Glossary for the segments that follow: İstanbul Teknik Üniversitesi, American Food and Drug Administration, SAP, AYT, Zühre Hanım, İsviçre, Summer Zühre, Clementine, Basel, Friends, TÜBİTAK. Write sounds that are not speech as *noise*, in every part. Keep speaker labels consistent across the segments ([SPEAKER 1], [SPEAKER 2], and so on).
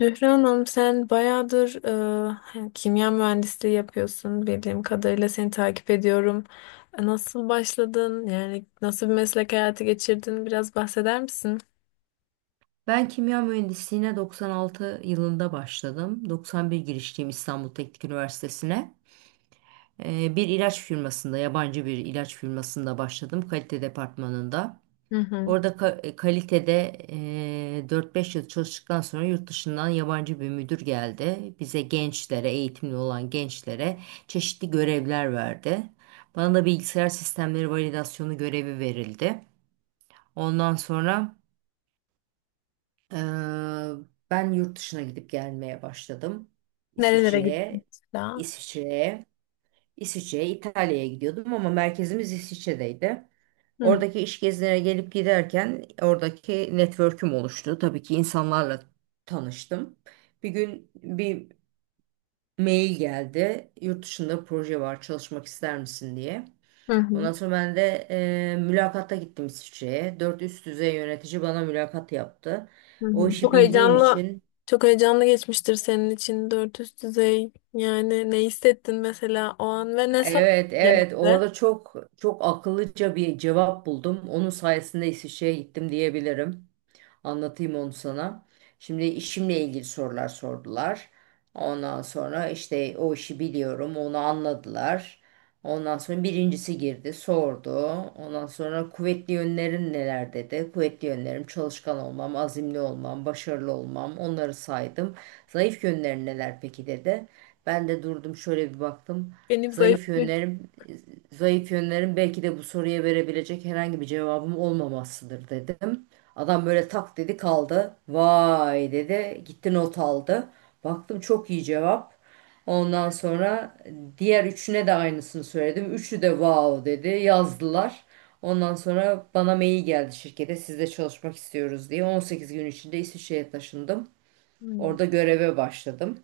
[SPEAKER 1] Zühre Hanım, sen bayağıdır kimya mühendisliği yapıyorsun, bildiğim kadarıyla seni takip ediyorum. Nasıl başladın? Yani nasıl bir meslek hayatı geçirdin? Biraz bahseder misin?
[SPEAKER 2] Ben kimya mühendisliğine 96 yılında başladım. 91 girişliyim İstanbul Teknik Üniversitesi'ne. Bir ilaç firmasında, yabancı bir ilaç firmasında başladım kalite departmanında.
[SPEAKER 1] Hı hı.
[SPEAKER 2] Orada kalitede 4-5 yıl çalıştıktan sonra yurt dışından yabancı bir müdür geldi. Bize gençlere, eğitimli olan gençlere çeşitli görevler verdi. Bana da bilgisayar sistemleri validasyonu görevi verildi. Ondan sonra Eee, ben yurt dışına gidip gelmeye başladım.
[SPEAKER 1] Nerelere gittin
[SPEAKER 2] İsviçre'ye,
[SPEAKER 1] mesela?
[SPEAKER 2] İsviçre'ye, İsviçre'ye, İtalya'ya gidiyordum ama merkezimiz İsviçre'deydi.
[SPEAKER 1] Hı
[SPEAKER 2] Oradaki iş gezilerine gelip giderken oradaki network'üm oluştu. Tabii ki insanlarla tanıştım. Bir gün bir mail geldi. Yurt dışında proje var, çalışmak ister misin diye.
[SPEAKER 1] hı
[SPEAKER 2] Ondan
[SPEAKER 1] hı.
[SPEAKER 2] sonra ben de mülakatta gittim İsviçre'ye. Dört üst düzey yönetici bana mülakat yaptı.
[SPEAKER 1] Hı.
[SPEAKER 2] O işi
[SPEAKER 1] Çok
[SPEAKER 2] bildiğim
[SPEAKER 1] heyecanlı,
[SPEAKER 2] için.
[SPEAKER 1] çok heyecanlı geçmiştir senin için, dört üst düzey. Yani ne hissettin mesela o an ve ne sor
[SPEAKER 2] Evet, evet.
[SPEAKER 1] genelde?
[SPEAKER 2] Orada çok çok akıllıca bir cevap buldum. Onun sayesinde İsviçre'ye gittim diyebilirim. Anlatayım onu sana. Şimdi işimle ilgili sorular sordular. Ondan sonra işte o işi biliyorum, onu anladılar. Ondan sonra birincisi girdi, sordu. Ondan sonra kuvvetli yönlerin neler dedi. Kuvvetli yönlerim çalışkan olmam, azimli olmam, başarılı olmam. Onları saydım. Zayıf yönlerin neler peki dedi. Ben de durdum şöyle bir baktım.
[SPEAKER 1] Benim zayıf
[SPEAKER 2] Zayıf
[SPEAKER 1] bir...
[SPEAKER 2] yönlerim, zayıf yönlerim belki de bu soruya verebilecek herhangi bir cevabım olmamasıdır dedim. Adam böyle tak dedi kaldı. Vay dedi gitti not aldı. Baktım çok iyi cevap. Ondan sonra diğer üçüne de aynısını söyledim. Üçü de wow dedi yazdılar. Ondan sonra bana mail geldi şirkete sizle çalışmak istiyoruz diye. 18 gün içinde İsviçre'ye taşındım.
[SPEAKER 1] Hı.
[SPEAKER 2] Orada göreve başladım.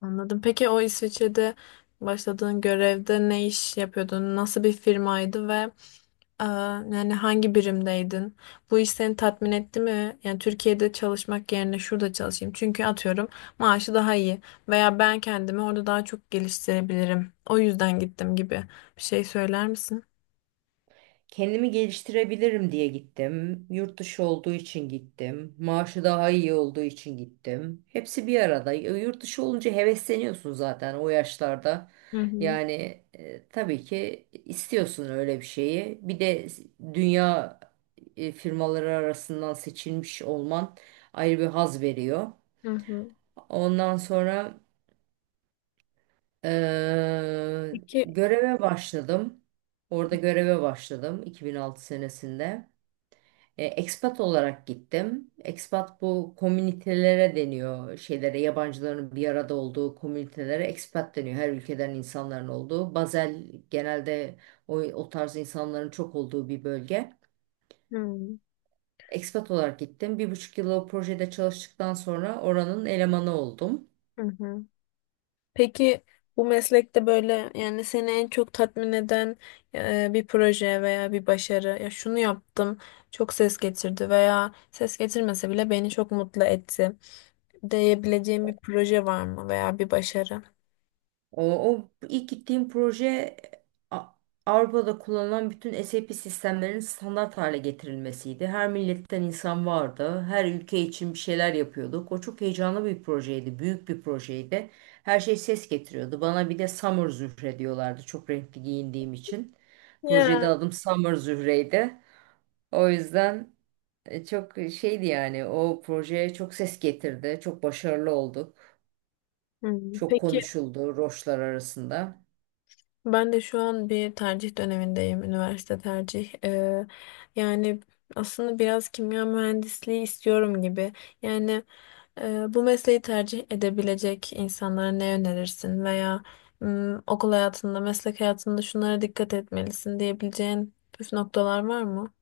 [SPEAKER 1] Anladım. Peki, o İsviçre'de başladığın görevde ne iş yapıyordun? Nasıl bir firmaydı ve e, yani hangi birimdeydin? Bu iş seni tatmin etti mi? Yani Türkiye'de çalışmak yerine şurada çalışayım, çünkü atıyorum maaşı daha iyi veya ben kendimi orada daha çok geliştirebilirim, o yüzden gittim gibi bir şey söyler misin?
[SPEAKER 2] Kendimi geliştirebilirim diye gittim. Yurt dışı olduğu için gittim. Maaşı daha iyi olduğu için gittim. Hepsi bir arada. Yurt dışı olunca hevesleniyorsun zaten o yaşlarda.
[SPEAKER 1] Hı hı.
[SPEAKER 2] Yani tabii ki istiyorsun öyle bir şeyi. Bir de dünya firmaları arasından seçilmiş olman ayrı bir haz veriyor.
[SPEAKER 1] Hı hı.
[SPEAKER 2] Ondan sonra e,
[SPEAKER 1] Peki,
[SPEAKER 2] göreve başladım. Orada göreve başladım 2006 senesinde. Expat olarak gittim. Expat bu komünitelere deniyor şeylere, yabancıların bir arada olduğu komünitelere expat deniyor. Her ülkeden insanların olduğu. Basel genelde o tarz insanların çok olduğu bir bölge.
[SPEAKER 1] hı.
[SPEAKER 2] Expat olarak gittim. Bir buçuk yıl o projede çalıştıktan sonra oranın elemanı oldum.
[SPEAKER 1] Hı. Hı. Peki bu meslekte böyle, yani seni en çok tatmin eden bir proje veya bir başarı, ya şunu yaptım çok ses getirdi veya ses getirmese bile beni çok mutlu etti diyebileceğim bir proje var mı veya bir başarı?
[SPEAKER 2] O ilk gittiğim proje A- Avrupa'da kullanılan bütün SAP sistemlerinin standart hale getirilmesiydi. Her milletten insan vardı. Her ülke için bir şeyler yapıyorduk. O çok heyecanlı bir projeydi. Büyük bir projeydi. Her şey ses getiriyordu. Bana bir de Summer Zühre diyorlardı. Çok renkli giyindiğim için.
[SPEAKER 1] Ya.
[SPEAKER 2] Projede adım Summer Zühre'ydi. O yüzden çok şeydi yani o projeye çok ses getirdi. Çok başarılı olduk.
[SPEAKER 1] Hmm.
[SPEAKER 2] Çok
[SPEAKER 1] Peki,
[SPEAKER 2] konuşuldu roşlar arasında.
[SPEAKER 1] ben de şu an bir tercih dönemindeyim, üniversite tercih. Yani aslında biraz kimya mühendisliği istiyorum gibi. Yani bu mesleği tercih edebilecek insanlara ne önerirsin veya okul hayatında, meslek hayatında şunlara dikkat etmelisin diyebileceğin püf noktalar var mı?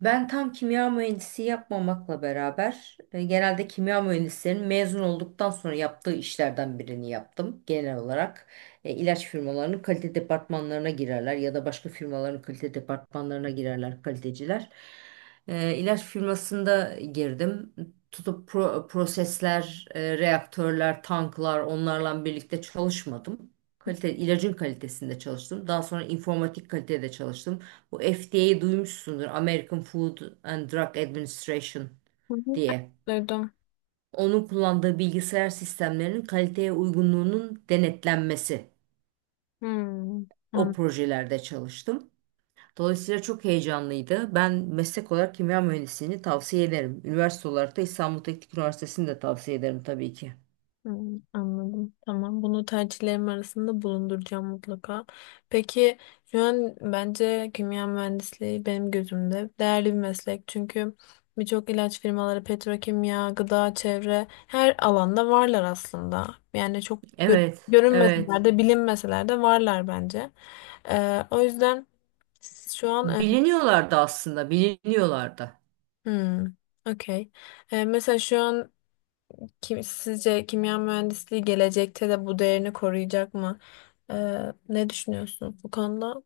[SPEAKER 2] Ben tam kimya mühendisi yapmamakla beraber genelde kimya mühendislerinin mezun olduktan sonra yaptığı işlerden birini yaptım. Genel olarak ilaç firmalarının kalite departmanlarına girerler ya da başka firmaların kalite departmanlarına girerler kaliteciler. İlaç firmasında girdim. Tutup prosesler, reaktörler, tanklar onlarla birlikte çalışmadım. Kalite, ilacın kalitesinde çalıştım. Daha sonra informatik kalitede çalıştım. Bu FDA'yı duymuşsundur. American Food and Drug Administration
[SPEAKER 1] Hı hı.
[SPEAKER 2] diye.
[SPEAKER 1] Duydum.
[SPEAKER 2] Onun kullandığı bilgisayar sistemlerinin kaliteye uygunluğunun denetlenmesi.
[SPEAKER 1] Hmm.
[SPEAKER 2] O projelerde çalıştım. Dolayısıyla çok heyecanlıydı. Ben meslek olarak kimya mühendisliğini tavsiye ederim. Üniversite olarak da İstanbul Teknik Üniversitesi'ni de tavsiye ederim tabii ki.
[SPEAKER 1] Hmm, anladım. Tamam. Bunu tercihlerim arasında bulunduracağım mutlaka. Peki, şu an bence kimya mühendisliği benim gözümde değerli bir meslek. Çünkü birçok ilaç firmaları, petrokimya, gıda, çevre, her alanda varlar aslında. Yani çok
[SPEAKER 2] Evet,
[SPEAKER 1] görünmeseler
[SPEAKER 2] evet.
[SPEAKER 1] de bilinmeseler de varlar bence. O yüzden şu an
[SPEAKER 2] Biliniyorlardı aslında, biliniyorlardı.
[SPEAKER 1] hmm, okey. Mesela şu an, sizce kimya mühendisliği gelecekte de bu değerini koruyacak mı? Ne düşünüyorsunuz bu konuda?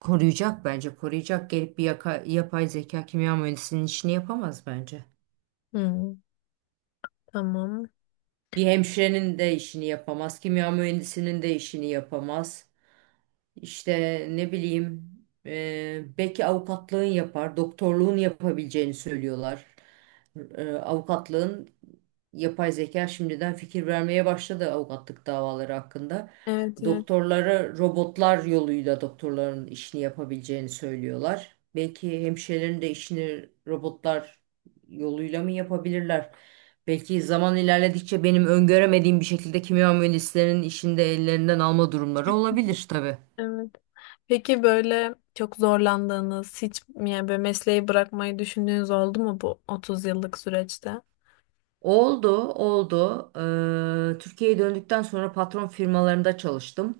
[SPEAKER 2] Koruyacak bence, koruyacak. Gelip bir yapay zeka kimya mühendisinin işini yapamaz bence.
[SPEAKER 1] Hmm, tamam.
[SPEAKER 2] Bir hemşirenin de işini yapamaz, kimya mühendisinin de işini yapamaz. İşte ne bileyim belki avukatlığın yapar, doktorluğun yapabileceğini söylüyorlar. Avukatlığın yapay zeka şimdiden fikir vermeye başladı avukatlık davaları hakkında.
[SPEAKER 1] Evet, evet.
[SPEAKER 2] Doktorlara robotlar yoluyla doktorların işini yapabileceğini söylüyorlar. Belki hemşirelerin de işini robotlar yoluyla mı yapabilirler? Belki zaman ilerledikçe benim öngöremediğim bir şekilde kimya mühendislerinin işini de ellerinden alma durumları olabilir tabii.
[SPEAKER 1] Evet. Peki, böyle çok zorlandığınız, hiç yani böyle mesleği bırakmayı düşündüğünüz oldu mu bu 30 yıllık süreçte?
[SPEAKER 2] Oldu, oldu. Türkiye'ye döndükten sonra patron firmalarında çalıştım.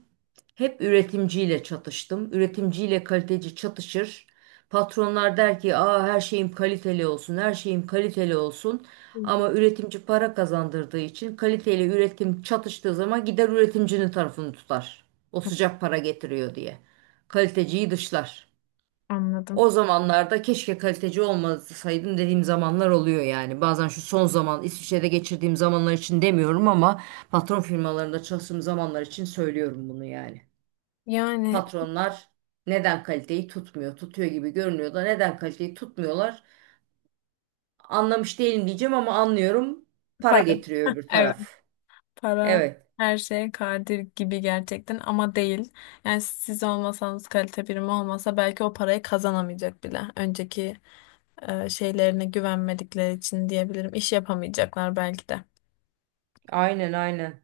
[SPEAKER 2] Hep üretimciyle çatıştım. Üretimciyle kaliteci çatışır. Patronlar der ki, "Aa her şeyim kaliteli olsun, her şeyim kaliteli olsun." Ama üretimci para kazandırdığı için kaliteyle üretim çatıştığı zaman gider üretimcinin tarafını tutar. O sıcak para getiriyor diye. Kaliteciyi dışlar.
[SPEAKER 1] Anladım.
[SPEAKER 2] O zamanlarda keşke kaliteci olmasaydım dediğim zamanlar oluyor yani. Bazen şu son zaman İsviçre'de geçirdiğim zamanlar için demiyorum ama patron firmalarında çalıştığım zamanlar için söylüyorum bunu yani.
[SPEAKER 1] Yani
[SPEAKER 2] Patronlar neden kaliteyi tutmuyor? Tutuyor gibi görünüyor da neden kaliteyi tutmuyorlar? Anlamış değilim diyeceğim ama anlıyorum. Para
[SPEAKER 1] para.
[SPEAKER 2] getiriyor öbür
[SPEAKER 1] Evet.
[SPEAKER 2] taraf.
[SPEAKER 1] Para
[SPEAKER 2] Evet.
[SPEAKER 1] her şeye kadir gibi gerçekten, ama değil. Yani siz olmasanız, kalite birimi olmasa belki o parayı kazanamayacak bile. Önceki şeylerine güvenmedikleri için diyebilirim. İş yapamayacaklar belki de.
[SPEAKER 2] Aynen aynen.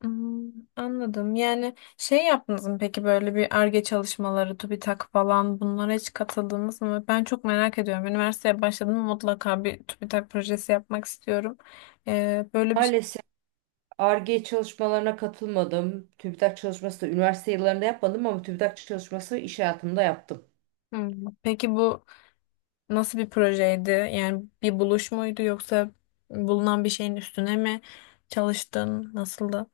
[SPEAKER 1] Hmm, anladım. Yani şey yaptınız mı peki, böyle bir Ar-Ge çalışmaları, TÜBİTAK falan, bunlara hiç katıldınız mı? Ben çok merak ediyorum. Üniversiteye başladım ama mutlaka bir TÜBİTAK projesi yapmak istiyorum. Böyle bir şey.
[SPEAKER 2] Maalesef Ar-Ge çalışmalarına katılmadım. TÜBİTAK çalışması da üniversite yıllarında yapmadım ama TÜBİTAK çalışması iş hayatımda yaptım.
[SPEAKER 1] Hmm. Peki bu, nasıl bir projeydi? Yani bir buluş muydu yoksa bulunan bir şeyin üstüne mi çalıştın? Nasıldı?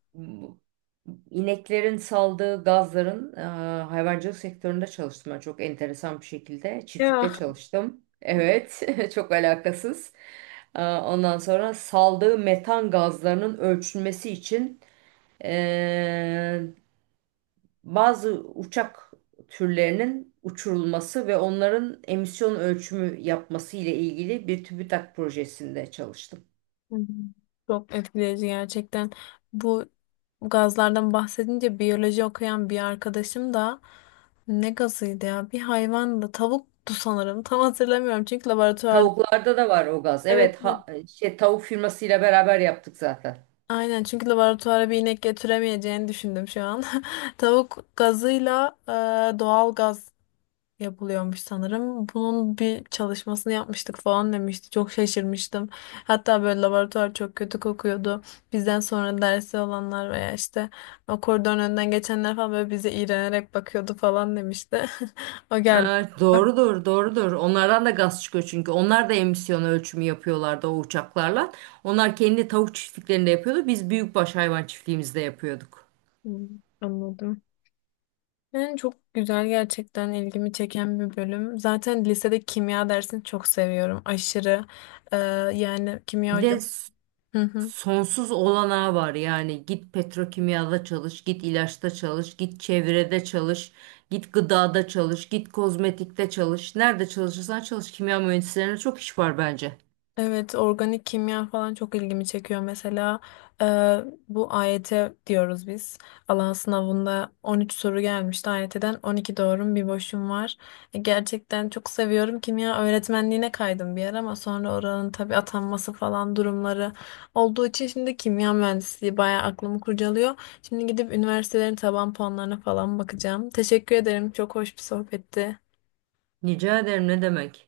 [SPEAKER 2] İneklerin saldığı gazların hayvancılık sektöründe çalıştım ben çok enteresan bir şekilde. Çiftlikte
[SPEAKER 1] Ya.
[SPEAKER 2] çalıştım. Evet, *laughs* çok alakasız. Ondan sonra saldığı metan gazlarının ölçülmesi için e, bazı uçak türlerinin uçurulması ve onların emisyon ölçümü yapması ile ilgili bir TÜBİTAK projesinde çalıştım.
[SPEAKER 1] Hı hı. Çok etkileyici gerçekten. Bu gazlardan bahsedince biyoloji okuyan bir arkadaşım da, ne gazıydı ya? Bir hayvandı. Tavuktu sanırım. *laughs* Tam hatırlamıyorum çünkü laboratuvarda.
[SPEAKER 2] Tavuklarda da var o gaz.
[SPEAKER 1] Evet,
[SPEAKER 2] Evet,
[SPEAKER 1] evet.
[SPEAKER 2] şey, tavuk firmasıyla beraber yaptık zaten.
[SPEAKER 1] Aynen, çünkü laboratuvara bir inek getiremeyeceğini düşündüm şu an. *laughs* Tavuk gazıyla doğal gaz yapılıyormuş sanırım. Bunun bir çalışmasını yapmıştık falan demişti. Çok şaşırmıştım. Hatta böyle laboratuvar çok kötü kokuyordu. Bizden sonra dersi olanlar veya işte o koridorun önünden geçenler falan böyle bize iğrenerek bakıyordu falan demişti. *laughs* O geldi.
[SPEAKER 2] Evet, doğrudur, doğrudur. Onlardan da gaz çıkıyor çünkü. Onlar da emisyon ölçümü yapıyorlardı o uçaklarla. Onlar kendi tavuk çiftliklerinde yapıyordu. Biz büyükbaş hayvan çiftliğimizde yapıyorduk.
[SPEAKER 1] Hmm, anladım. Yani çok güzel, gerçekten ilgimi çeken bir bölüm. Zaten lisede kimya dersini çok seviyorum. Aşırı. Ee, Yani kimya
[SPEAKER 2] Bir
[SPEAKER 1] hocam.
[SPEAKER 2] de
[SPEAKER 1] *laughs*
[SPEAKER 2] sonsuz olanağı var. Yani git petrokimyada çalış, git ilaçta çalış, git çevrede çalış, git gıdada çalış, git kozmetikte çalış. Nerede çalışırsan çalış. Kimya mühendislerine çok iş var bence.
[SPEAKER 1] Evet, organik kimya falan çok ilgimi çekiyor. Mesela e, bu AYT diyoruz biz. Alan sınavında 13 soru gelmişti. AYT'den 12 doğrum bir boşum var. Gerçekten çok seviyorum. Kimya öğretmenliğine kaydım bir yer ama sonra oranın tabii atanması falan durumları olduğu için şimdi kimya mühendisliği bayağı aklımı kurcalıyor. Şimdi gidip üniversitelerin taban puanlarına falan bakacağım. Teşekkür ederim. Çok hoş bir sohbetti.
[SPEAKER 2] Rica ederim ne demek.